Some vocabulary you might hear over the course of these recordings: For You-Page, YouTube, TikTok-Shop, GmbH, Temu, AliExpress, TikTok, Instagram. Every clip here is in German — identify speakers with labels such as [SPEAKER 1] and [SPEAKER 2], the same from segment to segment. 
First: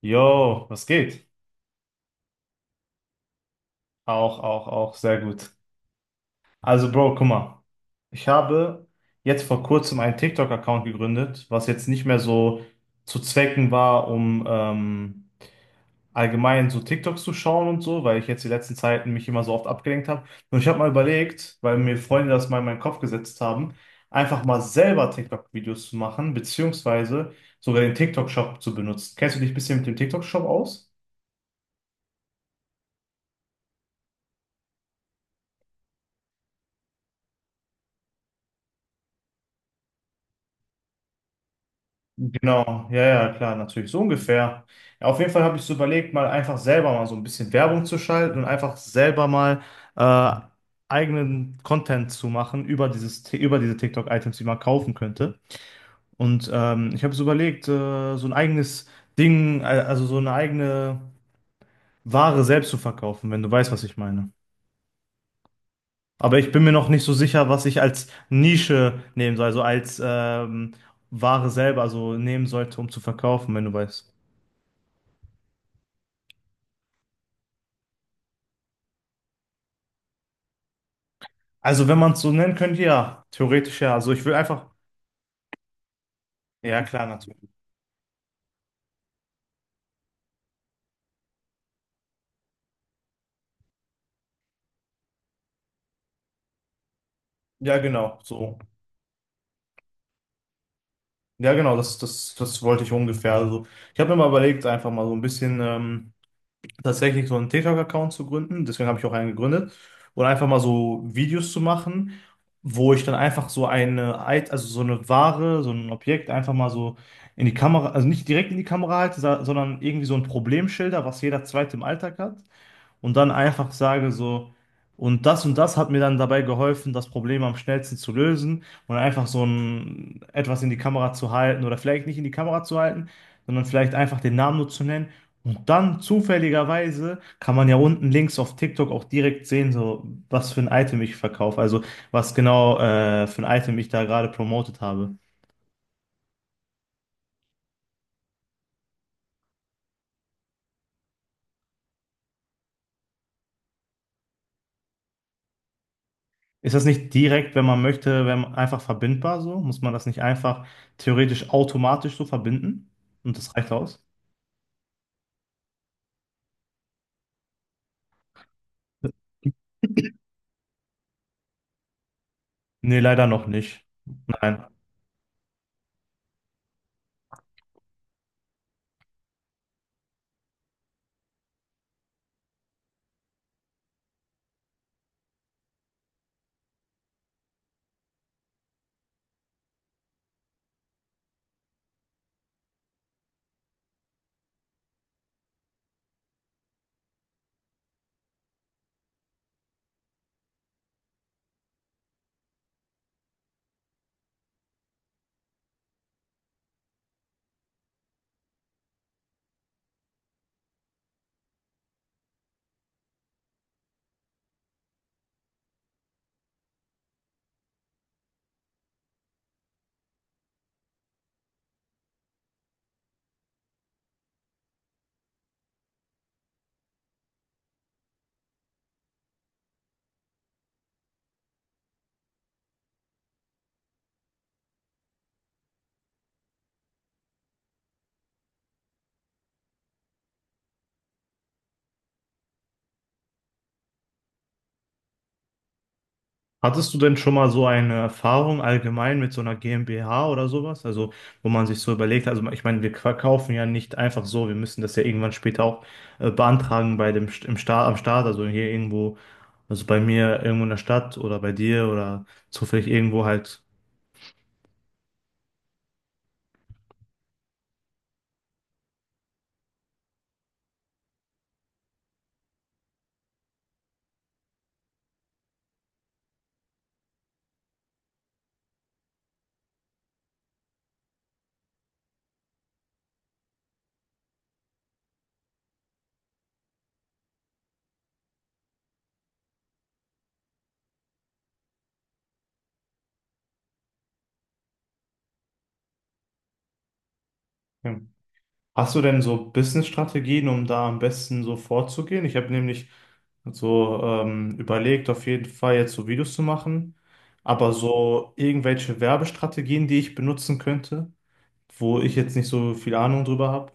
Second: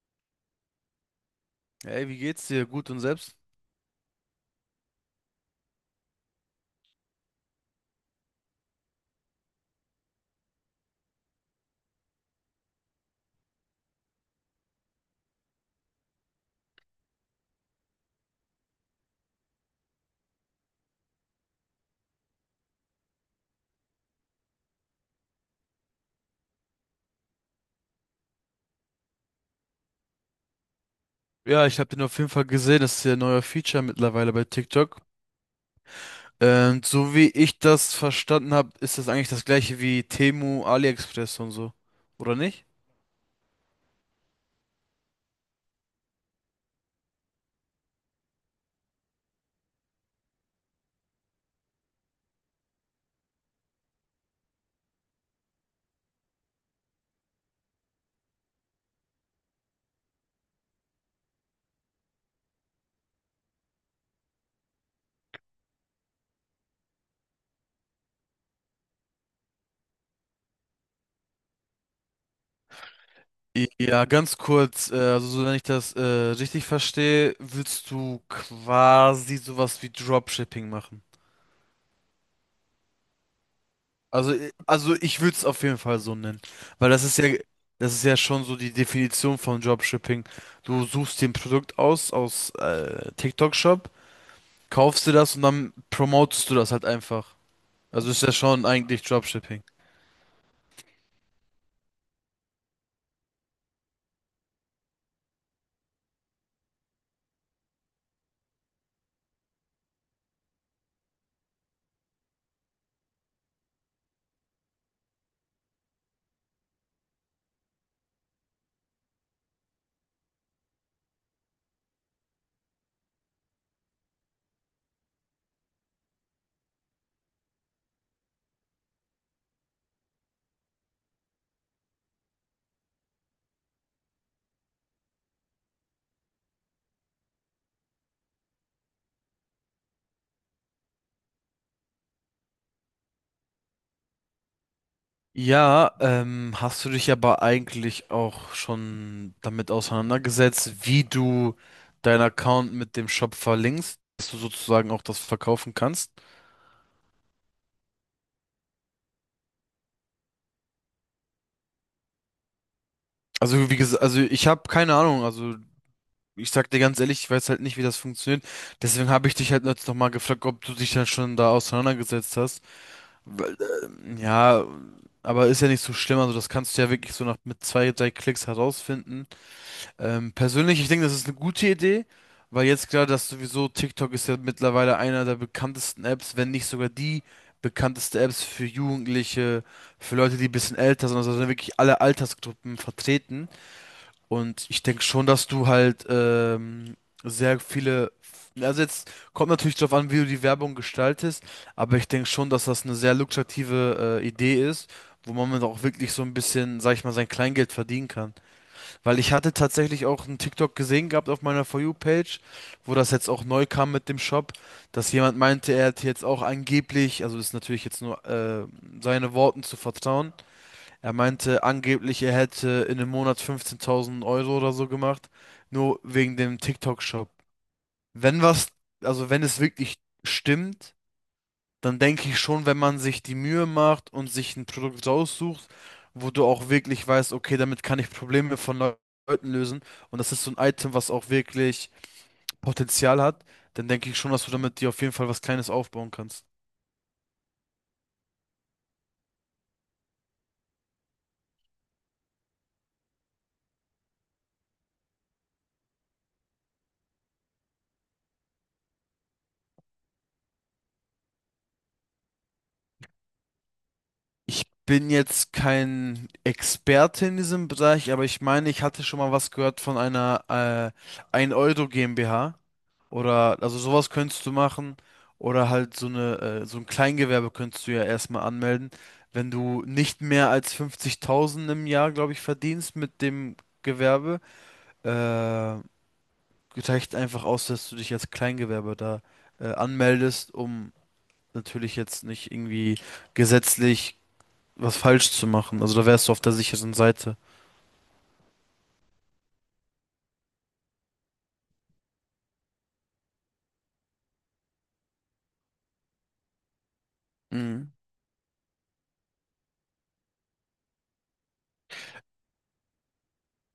[SPEAKER 1] Jo, was geht?
[SPEAKER 2] Hey, wie geht's dir? Gut und selbst?
[SPEAKER 1] Auch, auch, auch, sehr gut. Also, Bro, guck mal. Ich habe jetzt vor kurzem einen TikTok-Account gegründet, was jetzt nicht mehr so zu Zwecken war, um allgemein so TikToks zu schauen und so, weil ich jetzt die letzten Zeiten mich immer so oft abgelenkt habe. Und ich habe mal überlegt, weil mir Freunde das mal in meinen Kopf gesetzt haben, einfach mal selber TikTok-Videos zu machen, beziehungsweise sogar den TikTok-Shop zu benutzen. Kennst du dich ein bisschen mit dem TikTok-Shop aus?
[SPEAKER 2] Ja, ich habe den auf jeden Fall gesehen. Das ist ja ein neuer Feature mittlerweile bei TikTok. Und so wie ich das verstanden habe, ist das eigentlich das gleiche wie Temu, AliExpress und so. Oder nicht?
[SPEAKER 1] Genau, ja, ja, klar, natürlich, so ungefähr. Ja, auf jeden Fall habe ich so überlegt, mal einfach selber mal so ein bisschen Werbung zu schalten und einfach selber mal äh, eigenen Content zu machen über über diese TikTok-Items, die man kaufen könnte. Und ich habe so überlegt, so ein eigenes Ding, also so eine eigene Ware selbst zu verkaufen, wenn du weißt, was ich meine. Aber ich bin mir noch nicht so sicher, was ich als Nische nehmen soll, also als Ware selber so nehmen sollte, um zu verkaufen, wenn du
[SPEAKER 2] Ja,
[SPEAKER 1] weißt.
[SPEAKER 2] ganz kurz, also so, wenn ich das richtig verstehe, willst du quasi sowas wie Dropshipping machen.
[SPEAKER 1] Also, wenn man es so nennen könnte, ja, theoretisch ja. Also, ich will einfach,
[SPEAKER 2] Also ich würde es auf jeden Fall so nennen,
[SPEAKER 1] ja,
[SPEAKER 2] weil das
[SPEAKER 1] klar,
[SPEAKER 2] ist ja,
[SPEAKER 1] natürlich.
[SPEAKER 2] das ist ja schon so die Definition von Dropshipping. Du suchst dir ein Produkt aus TikTok-Shop, kaufst dir das und dann promotest du das halt einfach.
[SPEAKER 1] Ja,
[SPEAKER 2] Also
[SPEAKER 1] genau,
[SPEAKER 2] ist ja
[SPEAKER 1] so.
[SPEAKER 2] schon eigentlich Dropshipping.
[SPEAKER 1] Ja, genau, das wollte ich ungefähr. Also, ich habe mir mal überlegt, einfach mal so ein bisschen tatsächlich so einen TikTok-Account zu gründen. Deswegen habe ich auch einen gegründet. Und einfach mal so Videos zu machen, wo ich dann einfach also so eine Ware, so ein Objekt einfach mal so in die Kamera, also nicht direkt in die Kamera halte, sondern irgendwie so ein Problemschilder, was jeder zweite im Alltag hat. Und dann einfach sage so, und das hat mir dann dabei geholfen, das Problem am schnellsten zu lösen und einfach etwas in die Kamera zu halten oder vielleicht nicht in die Kamera zu halten, sondern vielleicht einfach den Namen nur zu nennen. Und dann zufälligerweise kann man ja unten links auf TikTok auch direkt sehen, so was für ein Item ich verkaufe, also was genau für ein Item ich da gerade promotet habe.
[SPEAKER 2] Ja, hast du dich aber eigentlich auch schon damit auseinandergesetzt, wie du deinen Account mit dem Shop verlinkst, dass du sozusagen auch das verkaufen kannst?
[SPEAKER 1] Ist das nicht direkt, wenn man möchte, wenn man einfach verbindbar so? Muss man das nicht einfach theoretisch automatisch so verbinden? Und das
[SPEAKER 2] Also
[SPEAKER 1] reicht
[SPEAKER 2] wie gesagt,
[SPEAKER 1] aus?
[SPEAKER 2] also ich habe keine Ahnung, also ich sag dir ganz ehrlich, ich weiß halt nicht, wie das funktioniert. Deswegen habe ich dich halt jetzt nochmal gefragt, ob du dich dann schon da auseinandergesetzt hast.
[SPEAKER 1] Nee, leider noch
[SPEAKER 2] Weil,
[SPEAKER 1] nicht.
[SPEAKER 2] ja.
[SPEAKER 1] Nein.
[SPEAKER 2] Aber ist ja nicht so schlimm, also das kannst du ja wirklich so nach mit zwei, drei Klicks herausfinden. Persönlich, ich denke, das ist eine gute Idee, weil jetzt klar, dass sowieso TikTok ist ja mittlerweile einer der bekanntesten Apps, wenn nicht sogar die bekannteste Apps für Jugendliche, für Leute, die ein bisschen älter sind, also da sind wirklich alle Altersgruppen vertreten. Und ich denke schon, dass du halt sehr viele. Also jetzt kommt natürlich darauf an, wie du die Werbung gestaltest, aber ich denke schon, dass das eine sehr lukrative Idee ist, wo man mit auch wirklich so ein bisschen, sag ich mal, sein Kleingeld verdienen kann. Weil ich hatte tatsächlich auch einen TikTok gesehen gehabt auf meiner For You-Page, wo das jetzt auch neu kam mit dem Shop, dass jemand meinte, er hätte jetzt auch angeblich, also ist natürlich jetzt nur seine Worten zu vertrauen, er meinte angeblich, er hätte in einem Monat 15.000 Euro oder so gemacht, nur wegen dem TikTok-Shop. Wenn was, also wenn es wirklich stimmt, dann denke ich schon, wenn man sich die Mühe macht und sich ein Produkt raussucht, wo du auch wirklich weißt, okay, damit kann ich Probleme von Leuten lösen und das ist so ein Item, was auch wirklich Potenzial hat, dann denke ich schon, dass du damit dir auf jeden Fall was Kleines aufbauen kannst.
[SPEAKER 1] Hattest du denn schon mal so eine Erfahrung allgemein mit so einer GmbH oder sowas? Also, wo man sich so überlegt, also ich meine, wir verkaufen ja nicht einfach so, wir müssen das ja irgendwann später auch beantragen im Staat, am Staat, also hier irgendwo, also bei mir irgendwo in der Stadt oder bei dir oder zufällig irgendwo halt.
[SPEAKER 2] Ich bin jetzt kein Experte in diesem Bereich, aber ich meine, ich hatte schon mal was gehört von einer 1-Euro GmbH. Oder, also sowas könntest du machen. Oder halt so ein Kleingewerbe könntest du ja erstmal anmelden. Wenn du nicht mehr als 50.000 im Jahr, glaube ich, verdienst mit dem Gewerbe, äh, reicht einfach aus, dass du dich als Kleingewerbe da anmeldest, um natürlich jetzt nicht irgendwie gesetzlich was falsch zu machen. Also da wärst du auf der sicheren Seite.
[SPEAKER 1] Hast du denn so Business-Strategien, um da am besten so vorzugehen? Ich habe nämlich so überlegt, auf jeden Fall jetzt so Videos zu machen, aber
[SPEAKER 2] Mhm.
[SPEAKER 1] so irgendwelche Werbestrategien, die ich benutzen könnte, wo ich jetzt nicht so viel Ahnung drüber habe.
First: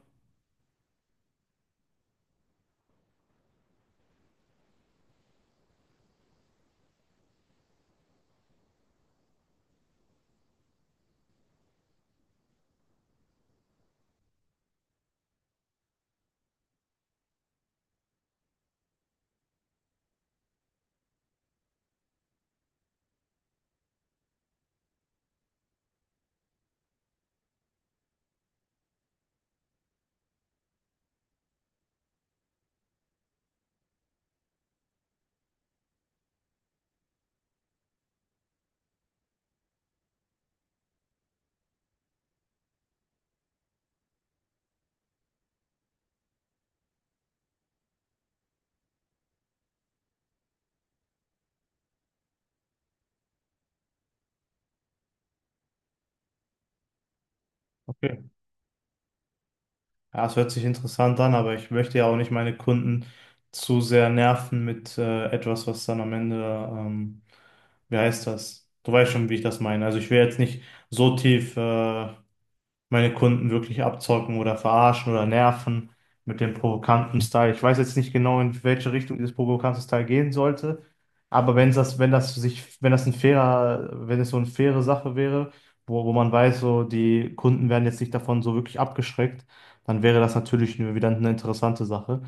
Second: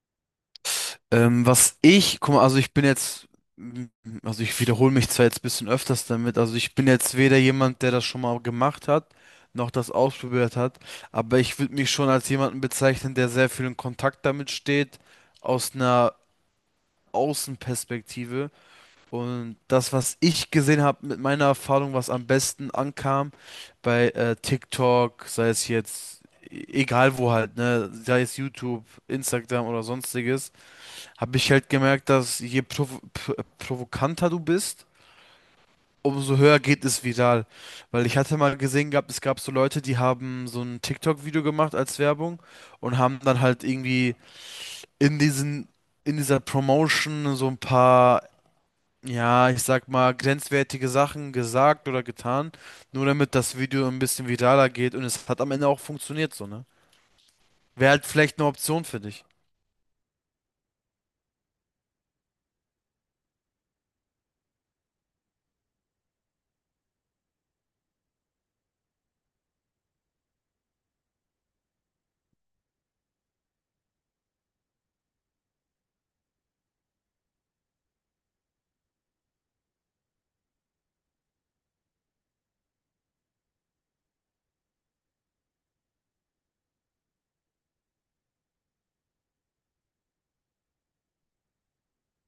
[SPEAKER 2] Was ich, guck mal, also ich bin jetzt, m- also ich wiederhole mich zwar jetzt ein bisschen öfters damit, also ich bin jetzt weder jemand, der das schon mal gemacht hat, noch das ausprobiert hat, aber ich würde mich schon als jemanden bezeichnen, der sehr viel in Kontakt damit steht, aus einer Außenperspektive. Und das, was ich gesehen habe mit meiner Erfahrung, was am besten ankam bei TikTok, sei es jetzt, egal wo halt, ne, sei es YouTube, Instagram oder sonstiges, habe ich halt gemerkt, dass je provokanter du bist, umso höher geht es viral. Weil ich hatte mal gesehen gehabt, es gab so Leute, die haben so ein TikTok-Video gemacht als Werbung und haben dann halt irgendwie in diesen, in dieser Promotion so ein paar ja, ich sag mal, grenzwertige Sachen gesagt oder getan, nur damit das Video ein bisschen viraler geht und es hat am Ende auch funktioniert, so, ne? Wäre halt
[SPEAKER 1] Okay.
[SPEAKER 2] vielleicht eine Option für dich.
[SPEAKER 1] Ja, es hört sich interessant an, aber ich möchte ja auch nicht meine Kunden zu sehr nerven mit etwas, was dann am Ende, ähm, wie heißt das? Du weißt schon, wie ich das meine. Also ich will jetzt nicht so tief meine Kunden wirklich abzocken oder verarschen oder nerven mit dem provokanten Style. Ich weiß jetzt nicht genau, in welche Richtung dieses provokante Style gehen sollte, aber wenn es so eine faire Sache wäre, wo man weiß, so die Kunden werden jetzt nicht davon so wirklich abgeschreckt, dann wäre das natürlich wieder eine interessante Sache.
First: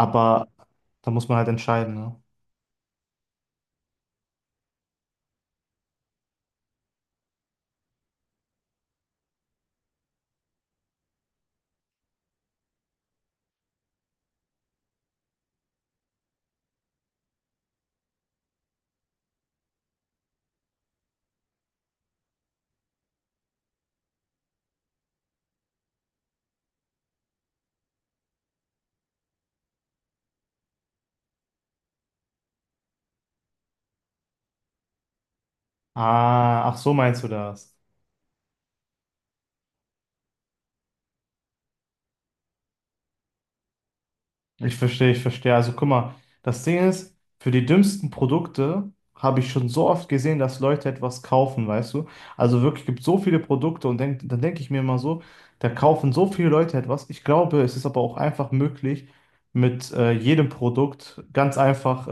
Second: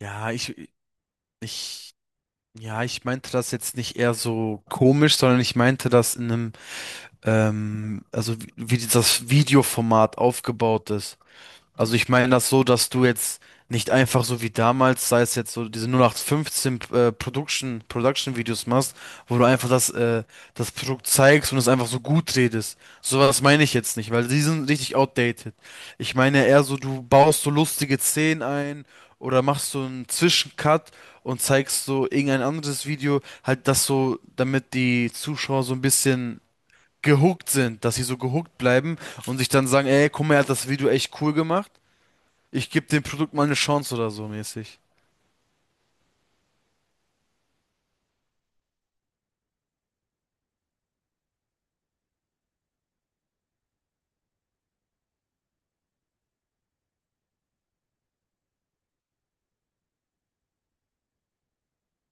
[SPEAKER 2] Ja,
[SPEAKER 1] da muss man halt
[SPEAKER 2] ich,
[SPEAKER 1] entscheiden, ne?
[SPEAKER 2] ja, ich meinte das jetzt nicht eher so komisch, sondern ich meinte das in einem, also wie das Videoformat aufgebaut ist. Also ich meine das so, dass du jetzt nicht einfach so wie damals, sei es jetzt so diese 0815 Production Videos machst, wo du einfach das Produkt zeigst und es einfach so gut redest. Sowas meine ich jetzt nicht, weil die sind richtig outdated. Ich meine eher so, du baust so lustige Szenen ein oder machst so einen Zwischencut und zeigst so irgendein anderes Video, halt das so, damit die Zuschauer so ein bisschen
[SPEAKER 1] Ah, ach so meinst du
[SPEAKER 2] gehuckt
[SPEAKER 1] das?
[SPEAKER 2] sind, dass sie so gehuckt bleiben und sich dann sagen, ey, guck mal, er hat das Video echt cool gemacht. Ich gebe dem Produkt mal eine Chance oder so
[SPEAKER 1] Ich
[SPEAKER 2] mäßig.
[SPEAKER 1] verstehe, ich verstehe. Also guck mal, das Ding ist, für die dümmsten Produkte habe ich schon so oft gesehen, dass Leute etwas kaufen, weißt du? Also wirklich gibt so viele Produkte und dann denke ich mir immer so, da kaufen so viele Leute etwas. Ich glaube, es ist aber auch einfach möglich, mit jedem Produkt ganz einfach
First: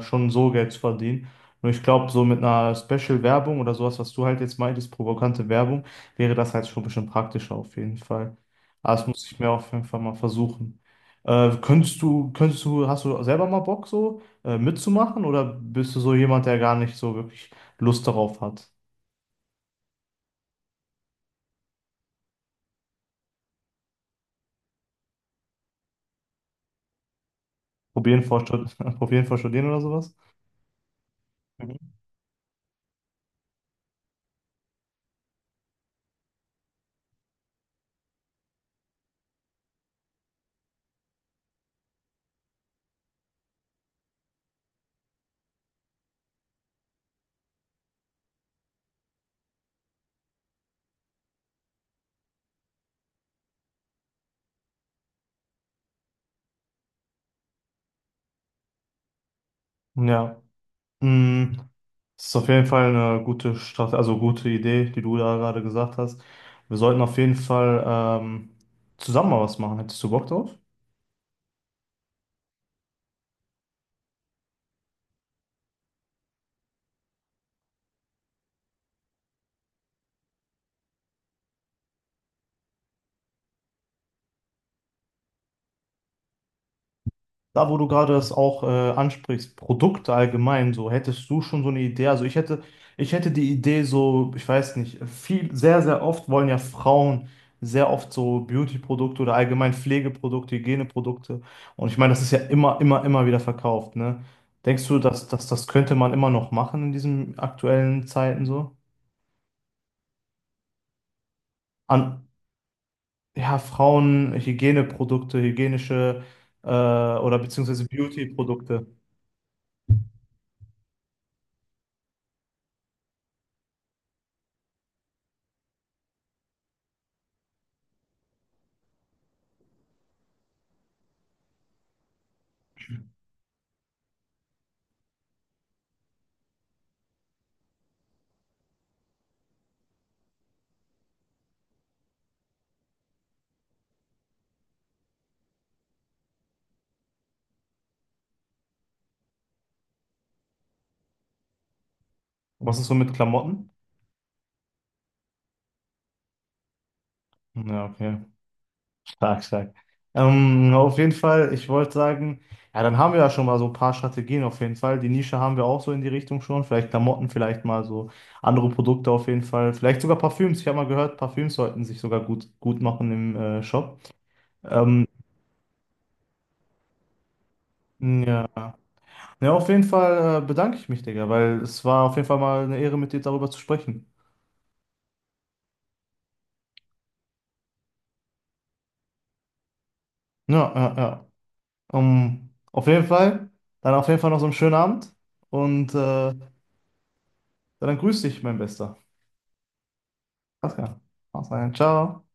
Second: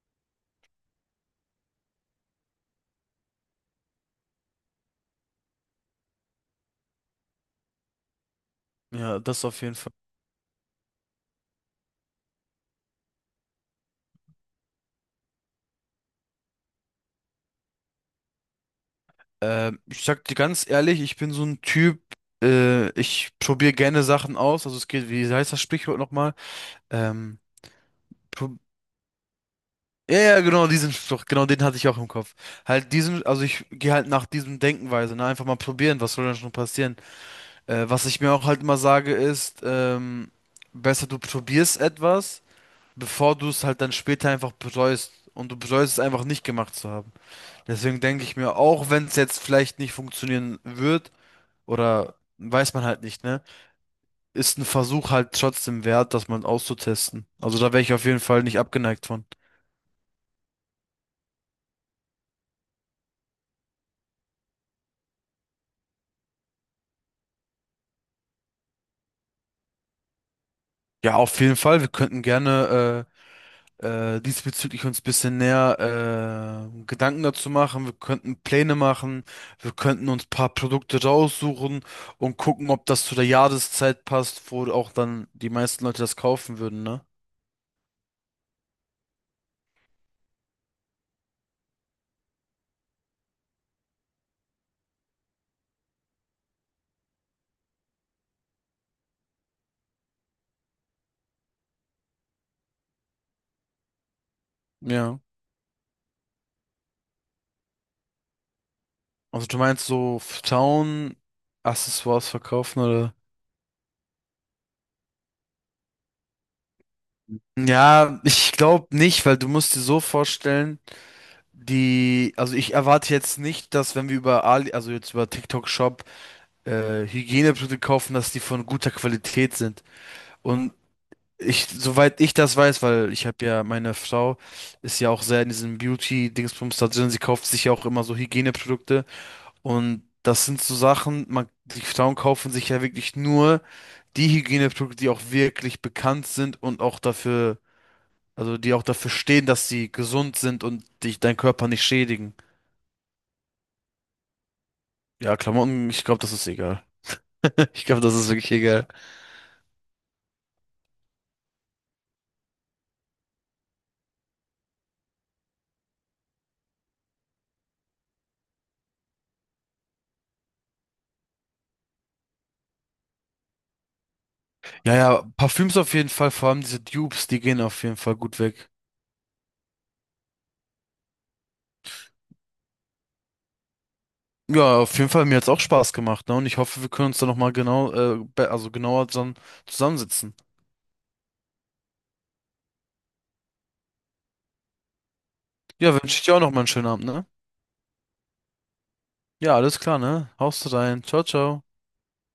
[SPEAKER 1] schon so Geld zu verdienen. Nur ich glaube, so mit einer Special-Werbung oder sowas, was du halt jetzt meintest, provokante Werbung, wäre das halt schon ein bisschen praktischer auf jeden Fall. Aber das
[SPEAKER 2] Ja,
[SPEAKER 1] muss ich
[SPEAKER 2] das
[SPEAKER 1] mir
[SPEAKER 2] auf
[SPEAKER 1] auf
[SPEAKER 2] jeden
[SPEAKER 1] jeden
[SPEAKER 2] Fall.
[SPEAKER 1] Fall mal versuchen. Hast du selber mal Bock so mitzumachen oder bist du so jemand, der gar nicht so wirklich Lust darauf hat?
[SPEAKER 2] Ich sag dir ganz ehrlich, ich bin so ein Typ, ich probiere gerne Sachen aus. Also es geht, wie heißt das Sprichwort nochmal? Ähm,
[SPEAKER 1] Probieren vor
[SPEAKER 2] prob-
[SPEAKER 1] Stud Probieren vor Studieren oder sowas?
[SPEAKER 2] ja, ja, genau, diesen Spruch, genau den hatte ich
[SPEAKER 1] Mhm.
[SPEAKER 2] auch im Kopf. Halt diesen, also ich gehe halt nach diesem Denkenweise, ne? Einfach mal probieren, was soll denn schon passieren? Was ich mir auch halt immer sage ist, besser du probierst etwas, bevor du es halt dann später einfach bereust. Und du bereust es einfach nicht gemacht zu haben. Deswegen denke ich mir, auch wenn es jetzt vielleicht nicht funktionieren wird, oder weiß man halt nicht, ne? Ist ein Versuch halt trotzdem wert, das mal auszutesten. Also da wäre ich auf jeden Fall nicht abgeneigt von.
[SPEAKER 1] Ja, mm, das ist auf jeden Fall eine gute Strategie, also gute Idee, die du da gerade gesagt hast. Wir sollten auf jeden Fall ähm, zusammen mal was machen. Hättest du Bock drauf?
[SPEAKER 2] Ja, auf jeden Fall. Wir könnten gerne diesbezüglich uns ein bisschen näher Gedanken dazu machen. Wir könnten Pläne machen. Wir könnten uns ein paar Produkte raussuchen und gucken, ob das zu der Jahreszeit passt, wo auch dann die meisten Leute das kaufen würden, ne?
[SPEAKER 1] Da, wo du gerade das auch ansprichst, Produkte allgemein, so hättest du schon so eine Idee. Also ich hätte die Idee so, ich weiß nicht, viel, sehr, sehr oft wollen ja Frauen sehr oft so Beauty-Produkte oder allgemein Pflegeprodukte, Hygieneprodukte. Und ich meine, das ist ja immer, immer, immer wieder verkauft, ne? Denkst du,
[SPEAKER 2] Ja.
[SPEAKER 1] dass das könnte man immer noch machen in diesen aktuellen Zeiten so?
[SPEAKER 2] Also du meinst so
[SPEAKER 1] An,
[SPEAKER 2] Town-Accessoires verkaufen oder?
[SPEAKER 1] ja, Frauen, Hygieneprodukte, hygienische oder beziehungsweise
[SPEAKER 2] Ja, ich
[SPEAKER 1] Beauty-Produkte.
[SPEAKER 2] glaube nicht, weil du musst dir so vorstellen, die, also ich erwarte jetzt nicht, dass wenn wir also jetzt über TikTok Shop Hygieneprodukte kaufen, dass die von guter Qualität sind. Und ich, soweit ich das weiß, weil ich habe ja, meine Frau ist ja auch sehr in diesem Beauty-Dingsbums da drin, sie kauft sich ja auch immer so Hygieneprodukte und das sind so Sachen, man, die Frauen kaufen sich ja wirklich nur die Hygieneprodukte, die auch wirklich bekannt sind und auch dafür, also die auch dafür stehen, dass sie gesund sind und dich deinen Körper nicht schädigen.
[SPEAKER 1] Was ist so mit Klamotten?
[SPEAKER 2] Ja, Klamotten, ich glaube, das ist egal. Ich
[SPEAKER 1] Ja,
[SPEAKER 2] glaube, das
[SPEAKER 1] okay.
[SPEAKER 2] ist wirklich egal.
[SPEAKER 1] Stark, stark. Auf jeden Fall, ich wollte sagen, ja, dann haben wir ja schon mal so ein paar Strategien auf jeden Fall. Die Nische haben wir auch so in die Richtung schon. Vielleicht Klamotten, vielleicht mal so andere Produkte auf jeden Fall. Vielleicht sogar Parfüms. Ich habe mal gehört, Parfüms sollten sich sogar gut, gut machen im Shop.
[SPEAKER 2] Ja,
[SPEAKER 1] Ähm,
[SPEAKER 2] ja, Parfüms auf jeden Fall, vor allem diese Dupes, die gehen auf jeden Fall gut
[SPEAKER 1] ja.
[SPEAKER 2] weg.
[SPEAKER 1] Ja, auf jeden Fall bedanke ich mich, Digga, weil es war auf jeden Fall mal eine Ehre, mit dir darüber zu sprechen.
[SPEAKER 2] Ja, auf jeden Fall, mir hat's auch Spaß gemacht, ne? Und ich hoffe, wir können uns da nochmal genau, also genauer dann zusammensitzen.
[SPEAKER 1] Ja, ja, ja. Auf jeden Fall, dann auf jeden Fall noch so einen schönen Abend
[SPEAKER 2] Ja,
[SPEAKER 1] und
[SPEAKER 2] wünsche ich dir auch nochmal einen schönen Abend, ne?
[SPEAKER 1] dann grüß dich, mein Bester.
[SPEAKER 2] Ja, alles klar, ne? Haust du
[SPEAKER 1] Pascal.
[SPEAKER 2] rein. Ciao,
[SPEAKER 1] Haus rein.
[SPEAKER 2] ciao.
[SPEAKER 1] Ciao.